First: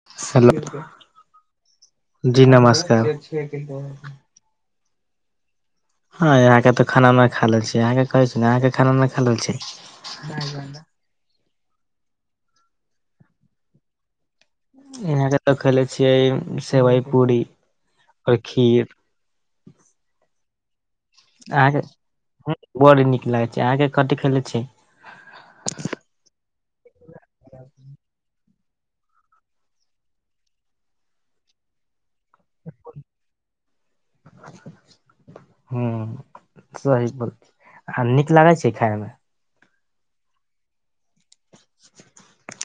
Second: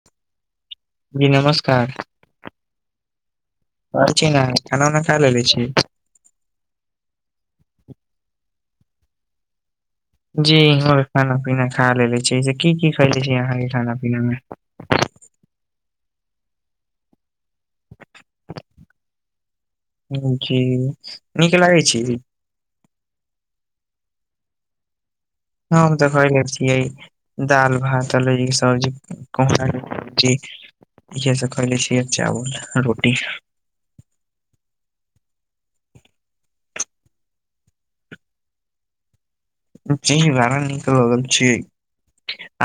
[unintelligible] दी नमस्कार जी नमस्कार [unintelligible] [unintelligible] खाना उाना खाइ ल लै छी हँ यहाँके तऽ खाना नय खा लेल छी यहाँके कहै छै ने अहाँके खाना नहि खा लेल छै जी इं खाना पीना खा लेले छी से की की खैले छै अहाँ के खाना पीना मे यहाँ के तऽ खेले छियै सेवइ पूरी आओर खीर [unintelligible] अहाँके छी बड़ नीक लागे छै अहाँके कती खेले छी हँ हम तऽ खइले छी य दाल भात आ लोई के सबजी [unintelligible] इहे सब कले छिय चावल रोटी [inaudible] ह सही बा आ नीक लागै छै खाय मे [unintelligible] नीक लगल छीयै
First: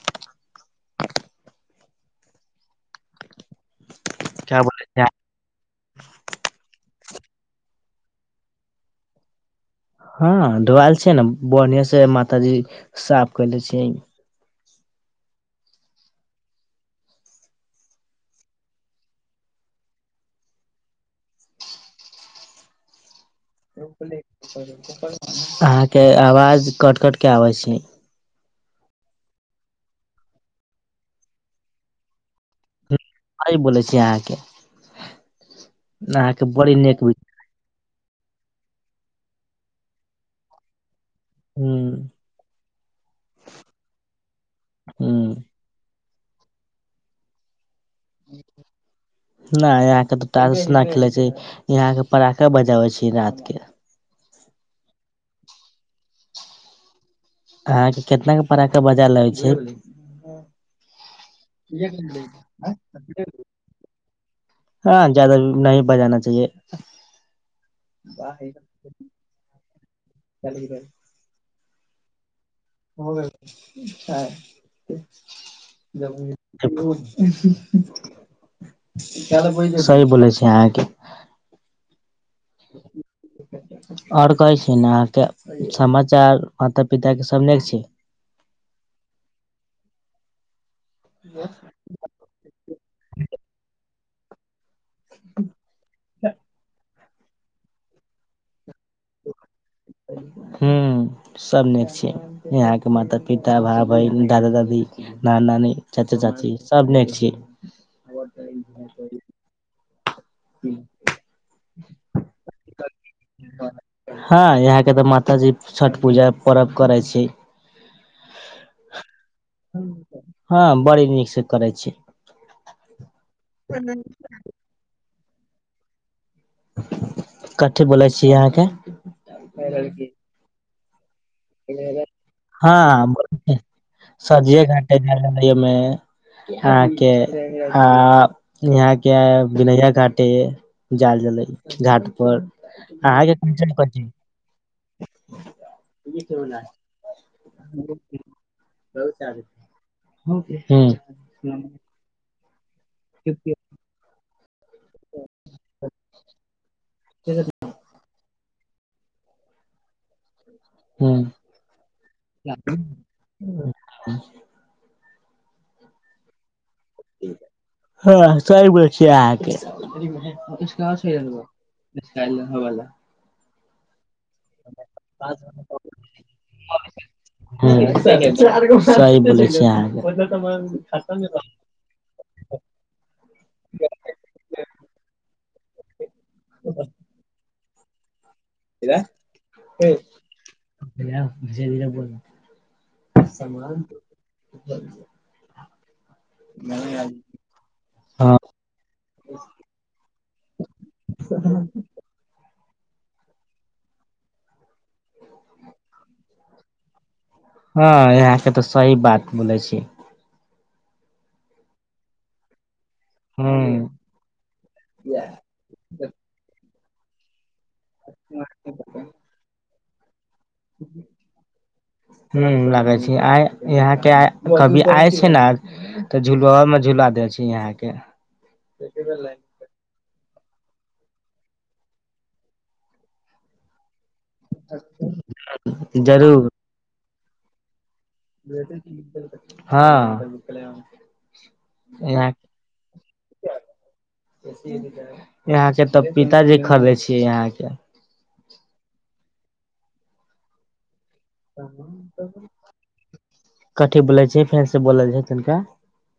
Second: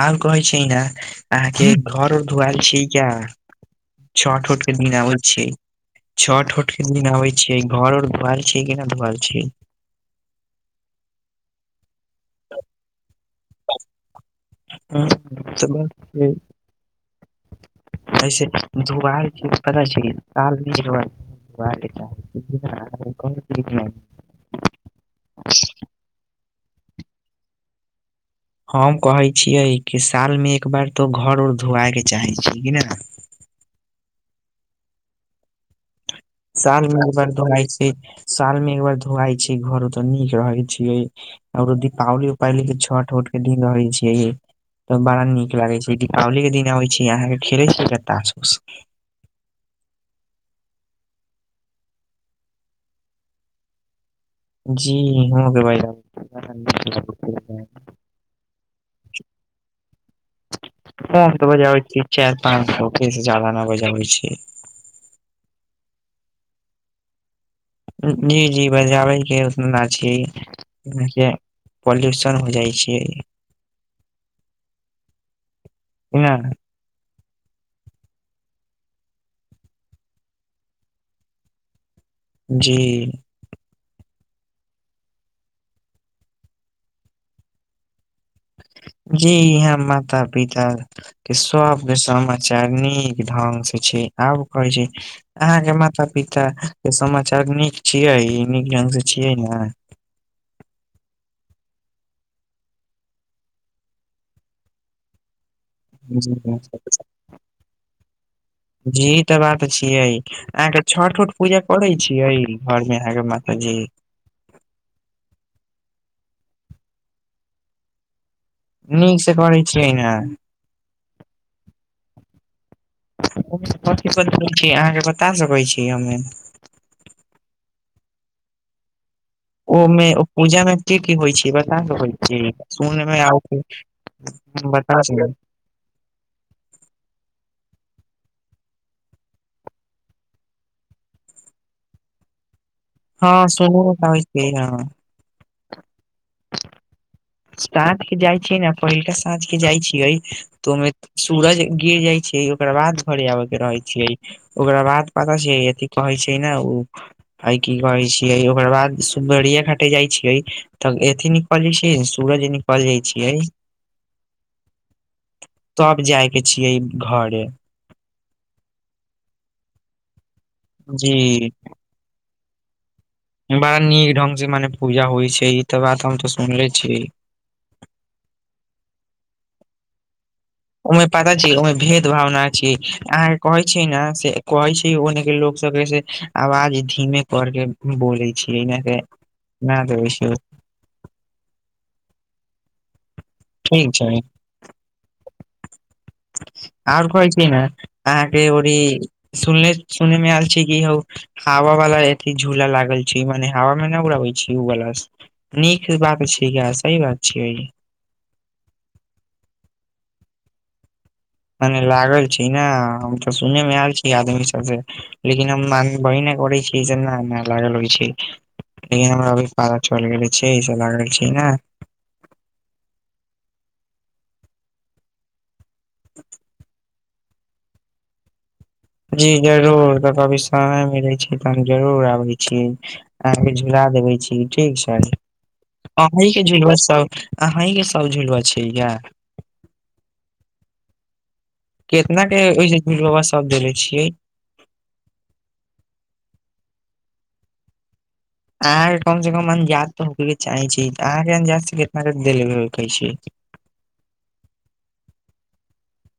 अहा कहै छै ने [unintelligible] अहाँके घरो धुआल छीयै क्या छठ क्या [inaudible] बोल छठ [unintelligible] छीयै घरो धुआल छै की ना धुआल छै हँ धूआल छै ने बढ़िया से मातााजी साफ कले छियै ह [unintelligible] [unintelligible] पता छै कि [unintelligible] वाह बेटा अहाँके आवाज कट कट के आबै छै हम कहै छियै कि साल मे एक बार तो घर घर धोआए के चाहे छी कि नै सही बोलै छी अहाँके [unintelligible] साल मे नेक एक बार धोआइ छै साल मे एक बार धोआइ छै घरो त नीक रहै छियै आओर हूँ दीपावली उपाली के छठ उठ के दिन रहै छियै तऽ बड़ा हूँ नीक लागै छै दीपावली के दिन आबै छै अहाँके खेले छी तास उस नै इहाँके तऽ टाासस नै खेलै छै इहाँके पाराका बजाबै छी रातके जी हो [unintelligible] अटहाँके केतना के पराक बजा लेबै छै हम त बजाबै छीयै चार पाँच सौ के जादा ना बजाबै छीयै हँ जदा नहि बजाना चाहिए जी जी बजाबैके उतना ना छी [unintelligible] पल्युशन हो जाय छै [inaudible] सही न बोलै छघ अहाँके जी आओर कहै छी ने अहाँके समाचार माता पिता के सब नीक छै जी यहाँ माता पिता के सबके समा चार नीक ढंग से छै आब कहै छै अहाँके माता पिता समाचार नीक छियै नीक ढंग से छियै न हुॅं सब नीक छै यहाँके माता पिता भा बहिन दादा दादी नाना नानी चाचा चाची सब नीक छी जी तऽ बात छियै अहाँके छठ उठ पूजा करै छीयै घर मे अहाँके माताजी हँ यहाँ के तऽ माता जी छठ पूजा परव करै छै नीक से करै छियै ने हँ बड़ी नीकसँ करै छी [unintelligible] कथी अहाँके बता सकैत छी हमे कथी बोलै छीयै अहाँके ओमे ओ पूजा मे की की होइ छै ई बता [unintelligible] सुन हँ मे आ बता स एहमे अहके आ यहाँके बनैया घाटी जाल जलै घाट पर हँ सुोनू अहाँके [unintelligible] [unintelligible] साँझ केँ जाइ छियै न पहिलका साँझ केँ जाइ छियै तऽ हुं ओइमें सूरज गिर जाइ छै ओकर बाद घरे आबे कऽ रहै छैै ओकरा बाद पता छै अथी कहै छै न ओ [unintelligible] ह की कहै छियै ओकर बाद सुगरिया घाटे जाय छियै तऽ हुं एथि नै कलै छै सूरज निकल जाइ छियै [unintelligible] [inaudible] तब जाइकेँ छियै घरे हँ सही बोलय छियै जी [unintelligible] [unintelligible] बड़ा नीक ढंग से मने पूजा होइ छै ई त बात हम तो सुनले छियै [unintelligible] ओ में पाता छी ओइ में भेद भावना छी अहाँ कऽ कहै छियै न से कहै छी ओने केँ लोक सब कहै आवाज धीमे कर केँ बोलै छियै [unintelligible] [unintelligible] [unintelligible] [inaudible] और कहै छी न हँ अहाँकेँ ओ ई सुनने सुुने में ऐल छी कि ह हावा वला झूला लागल छै मने हवा में न उड़ाबे छी उ गला नीक बात छै सही बात छियैै हँ यहाँकेँ तऽ सही बात बोलै छी मने लागल छी ने हम तऽ सुने हुं में ऐल छी आदमी सब से लेकिन हम मांगवे नै करै छियै जे ना ना लाग लगई छै [inaudible] नै हमरा अभी पारा चल गेले छ ई सब लागल छै ने [unintelligible] आइ यहाँकेँ आ कभी आय छै न तऽ झुलवा में झूला दे छै यहाँ केँ जी जरूर तऽ कभी समय मिलै छै तऽ हम जरूर आबै छी अहाँकेँ झुला देबे छियै ठीक छै [inaudible] अहीं केँ जरूर झुलवा अहीं सब झुलवा छै या [unintelligible] केतना यहाँ केँ ओजेह [unintelligible] सब देले छियै [unintelligible] यहाँकेँ तऽ पिताजी खरीदे छियै यहाँ केँ अहाँकेँ कम से कम अंदाज तऽ हो के चाहे छै अहाँ के अंदाज से कितना देलै छै कतै बोलै छै फेन से बोल जाइ तनिका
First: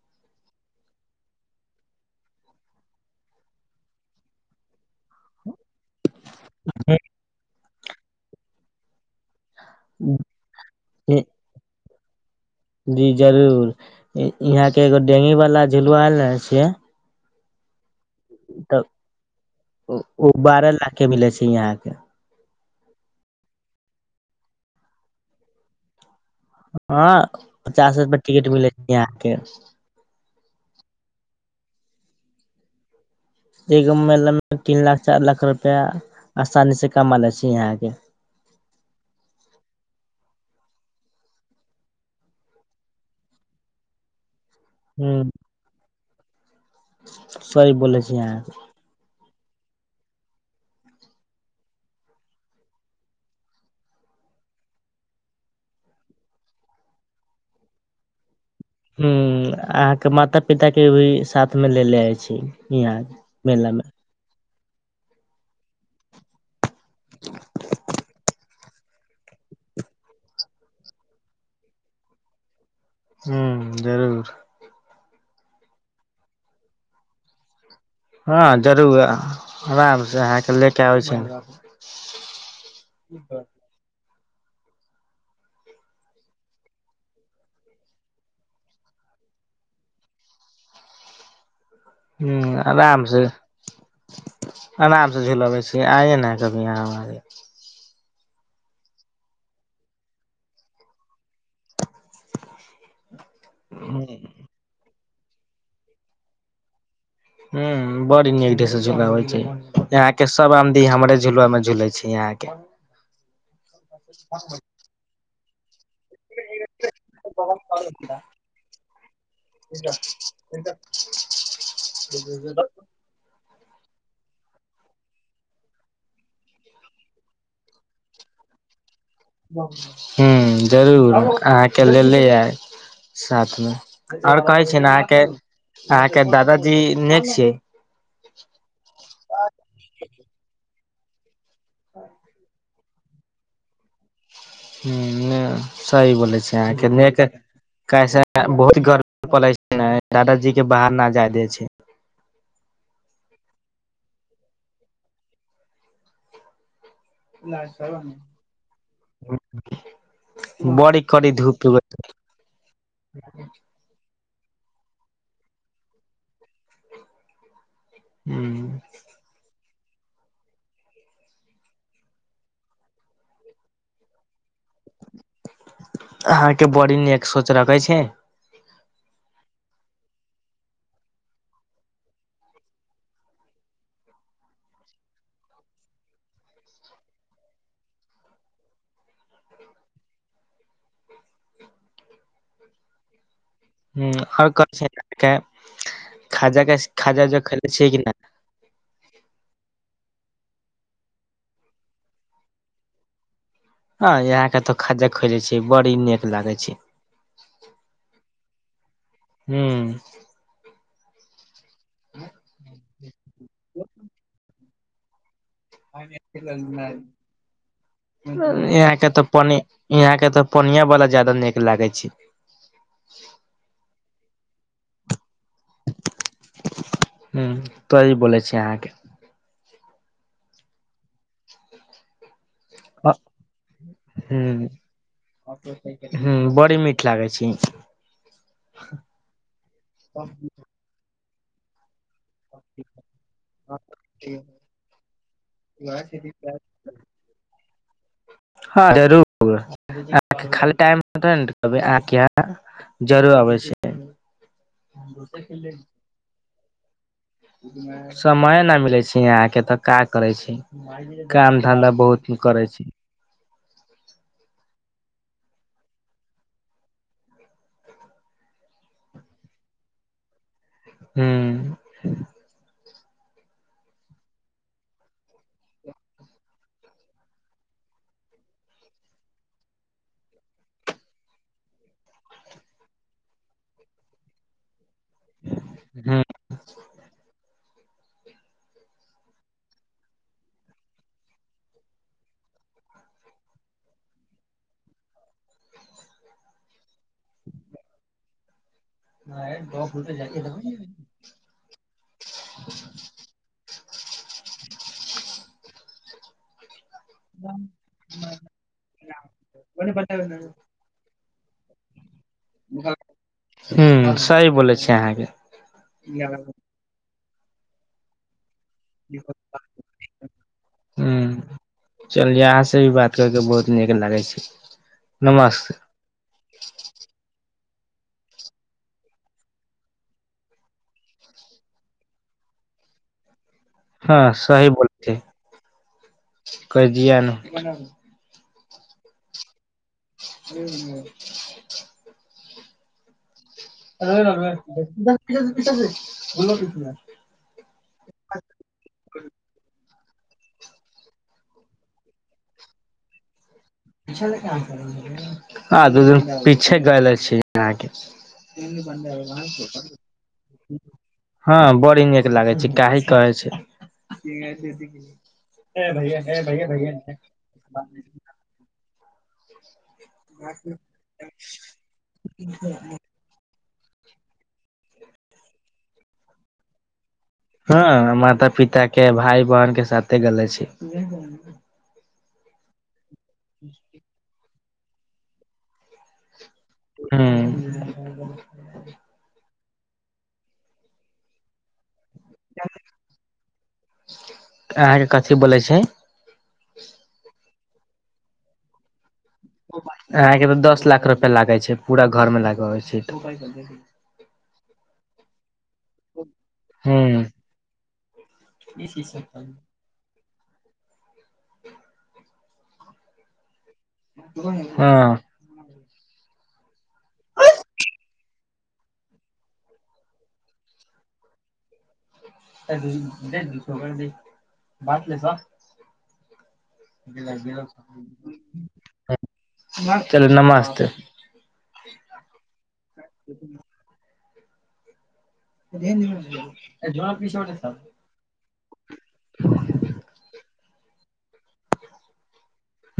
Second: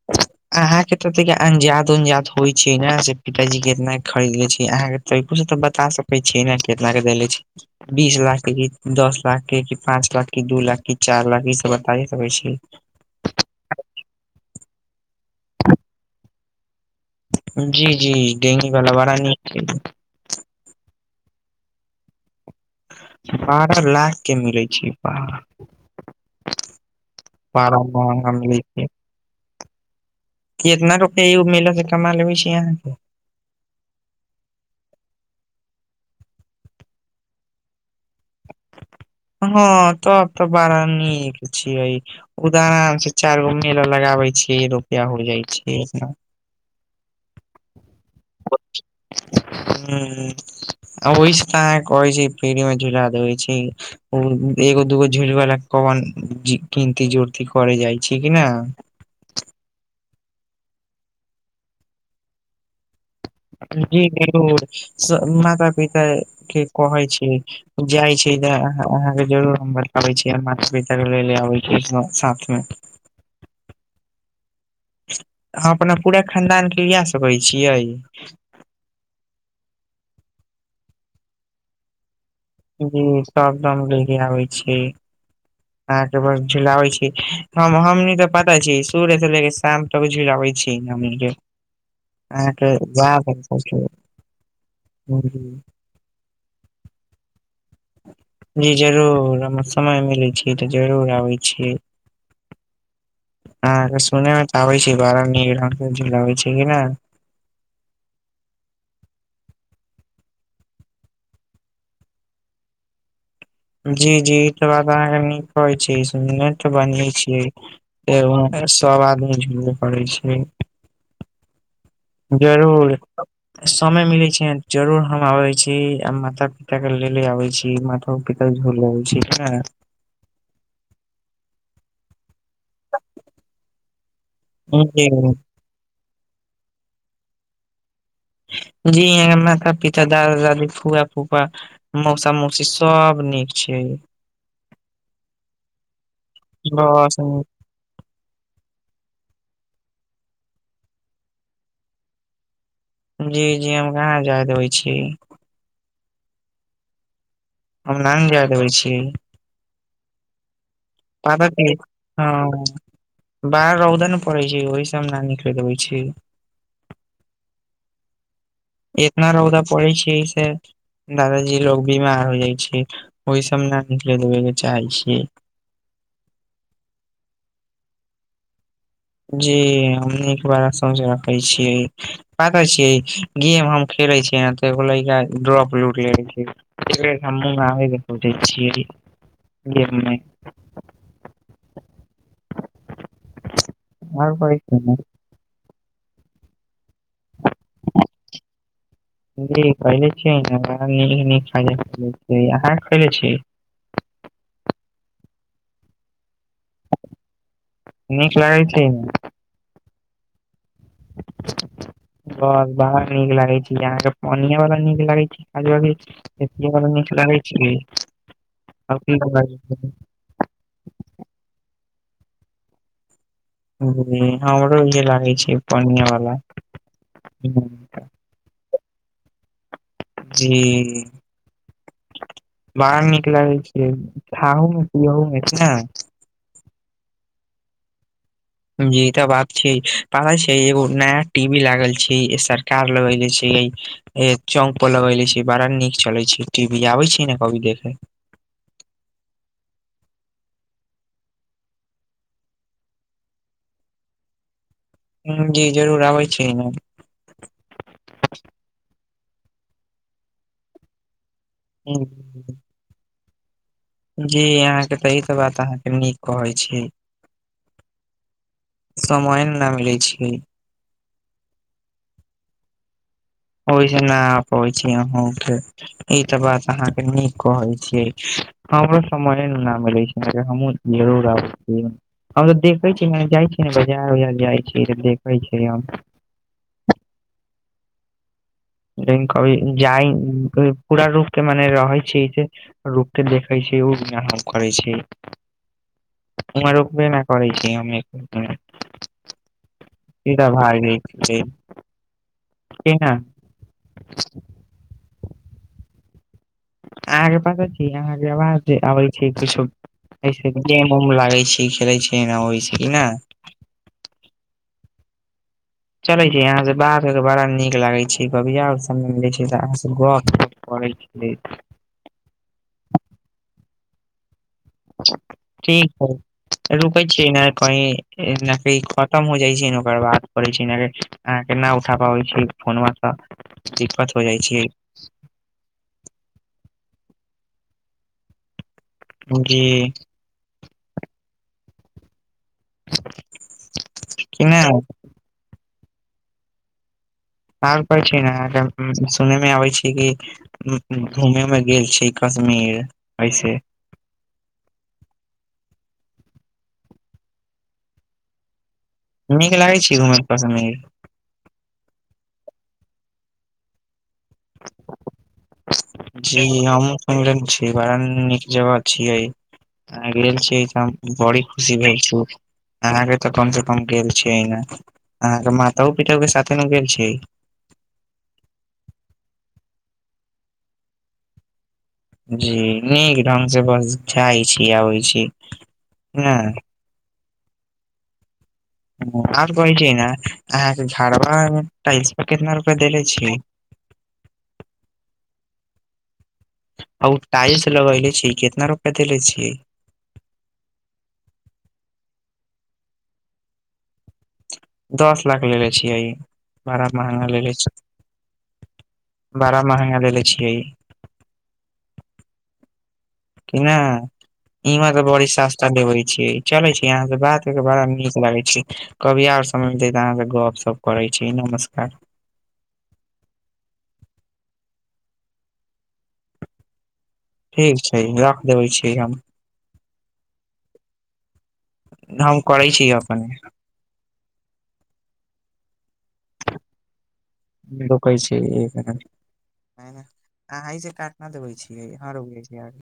[unintelligible] अहाँ केँ तऽ ओते केँ अंजाद उंजाद होई छै न से पिताजी केतना खरीदले छै अहा के तो से बता सकै छियै न कितना केँ देलै छी बीस लाख की दस लाख केँ की पाँच लाख की दू लाख की चार लाख ई सब बताय सकै छी जी जरूर यहाँकेँ एगो डेंगी वाला झलुआ आयल ने छे जी जी [unintelligible] ओ बारह लाख केँ मिले छै यहााँ केँ बारह लाख केँ मिलै छै बाप हँ पचास रुपआ महंगा टिकट मिलै मिलैत छै यहाँ केँ इतना रुपआ एगो मेला से कमा लेै छी अहाँ केँ एगो महिना मे तीन लाख चार लाख रुपआ आसानी से कमा ले छी आहा के हँ तब त बड़ा नीक छी ओहिए उदार से चार गो मेला लगाबे छियै रुपआ उड़ ह जाइ छी सहि बोलै छी आहँ [unintelligible] ह ओहिसँ तऽ अहाँ कहै छै पेढ़ी मे झूला देै छै ओ एगो दूगो झुलावलाा कमन कनती जोड़ती कर जाइ छै कि ने ह अहाँके माता पिता के भी साथ मे ले ले जाइ छी यहा जी जरर माता पिित के कहै छै जाइ छै अहाँ के जरूर हम बताबै छीै माता पिता के ले ले आबे छी साथ मे हू जरूर हम अपना पूरा खानदान के इ सकै छियै हँ जरूर आराम से अहके ले के आबै छै जी सबदम ले के आबै छी अहाँके बस झुलाबै छी हम हमनी तऽ पता छी सूर्यसँ ले के शाम किछु लबै छी ह अहाँके आराम से याद है। आराम से हम्म, झूलबे छै से आइए न कभी यहाँ हमारे जी जरूर हम समय मिलै छ तऽ जरूर आबै छीियै ह सुनेमे तऽ आबै छै बबै छै कि ने ह बड़ी नीक देस झुकाबै छै यहााँ के सब आदमी हमरे झुुला में झूले छै आहा के जी जी ई बात कह छी बनी छी व सब आदमी झुे लव पड़ै छै ह जरूर समय मिले छै जरूर हम आबे छी आ माता पिता के ले ले आबे छी म ह पिताी भ लगै ह जरूर अहाँके लेले आयब साथमे आओर कहै छीिय ने जी अहाँके अहाँके दादाजी नय छयै जी य माता पितता दादा दादी फुआ फू मौसा मौसी सब नीक छै ह सही बोले छ अहाँके ने बस कैसे बहुत गर्मी पड़े छै ने दादाजी के बाहर न जाय दे छै जी जी हम कहाँ जाय दे होै छी हम नाय जाय देबै छीियै बड़ी कड़ी पाद धूप उगै हँ बाह रौदान पढैछिओहि से हमनहिनिकलैत छीय हू इतना रौदा पड़ै छै से दादाजी लोग बीमार हो जाइ छै ओहि सब न निकले देबे के चाहे छियै अहाँके बड़ी न एक सोच रखे छि जी हम बार सझ रखै छीियै बात छिये गेम हम खेले छियै ने त ड्रॉप लूट ले [unintelligible] छिय [unintelligible] ह और आर कुछ कह ना छै खाजा खाजा ज खे छियै कि नै [inaudible] जी खैले छीयै नीक नीक खा अहाँ खले छी ह यहा के तो ख खैले छी बड़ी नीक लागे छै नीक लागै छै हुॅं बस बरा नीक लागै छै अहाँके पनिया बाला नीक लागै छै खाजा की एथिये वाला नीक लागै छै और इहाँके की तऽ लागै पनी छै? इहाँके तऽ पनिया बाला जदा नीक लागे छै ह हमरो नीक लागे छै पनिया ब ह तो ई ब छीये अहाँके जी बाहर नीक लागै छैय खाहू मे पियहु मे छै ने हुॅं बड़ी मीठ लागै छी जी ई तऽ बात छै पता छै एगो नया टीवी लागल छै जी सरकार लगे छै चौंक लगले छै बड़ा नीक चले छै टि कभी आबै छीयै ने कभी देखे हँ जरुर खाली टाइम [unintelligible] जरूर अबै छीयै ह जी जरूर आबै छीयै न समये न मिलै छै यहाँ के तऽ का करै छै काम धंधा बहुत [unintelligible] हम्म, करै छै जी अहाँके त ई त बात अहाँके नीक कहै छी समय ने नह मिलै छै हूँ ओहिसँ न आ पबै छी ई तऽ बात अहाँके नीक कहै छियै हमरो समयये ना मीलै छै हमहु जरुर आबतीयै हम तऽ देखै छी मने जाइ छी ने बाजार उजार जाइ छी तऽ देख छी हम हुॅं लेकिन क जाइ पूरा रूप के मने रहै छी से रुककेे देखै छै उमे हाम करै छै उमर रुकबे नै करै छी हम एक [unintelligible] [inaudible] सीधा भागै छी कि ना अहाँके पता छै अहाँके आवाज आबै छै किछो ऐसे गेम उम लागै छै खेले छी ओहि छी ना हुॅं सही बोलै छी अहाँके चलै छी यहाँ से बात करके बड़ा नीक लागै छै कभी आव हम मीलै छै अहाँ गप करै छ [unintelligible] चल यहाँ से भी बात कर के बहुत नीक लागै छै नमस्ते ठीक है रुकै छी नहि कहीं नाकी खतम हो जाइ छै न ओकार बाद करै छी न अहाँ के न उठा पाबै छी फोनमा तऽ दिक्कत हो हाँ जाइ सही छै बोल छे केह दिया गे [unintelligible] कि नहि [unintelligible] आओर कहै छी ने अहाँक सुनै मे आबै छी कि उँ-उँ घूमे मे गेल छी कश्मीर ऐसे हाँ त पीछे गैले छी अहाँके नीक लागै छै घूमे कश्मीर [unintelligible] हाँ बड़ी नीक लागे छै काहे कहै छै जी हमहूँ सुन रहल छियै बड़ा नीक जगह छियै आ गेल छियै तऽ बड़ी खुशी भेल छै अहाँके तऽ कम से कम गेल छियै न अहाँके मातो पिता के साथ न गेल छियै हाँ माता पिता के भाइ बहिन के साथे गेले छी जी नीक ढंग से बस जाइ छी आबै छी न हूँ हाँ आओर कहै छी न अहाँके झाड़वाड़मे टाइल्समे कितना रूपया देले छियै अहाँके कथि बोलै छे आ ओ टाइल्स लगैले छियै कितना रुपया देेले छियै अहाँ के तऽ दस लाख रुपया लागै छै पूरा घर मे लगाबै छै तऽ दस लाख लेलेे छियै बड़ा हूँ महँगा लेलेे छियै [unintelligible] बड़ा महंगा लेले छियै [inaudible] की ना ई हँ मतलब बड़ी सास तब अबै छियै चलै छी अहाँ से बात करके बड़ा नीक लागे छियै कभी आओर समय मिलतै अहाँ से गप सप करै छी नमस्कार [unintelligible] ठीक छै रख देवे छी हम चल नमस्ते हम करै छी अपन [unintelligible] कैसे एक हजार अहाँ से काटना देबे छियै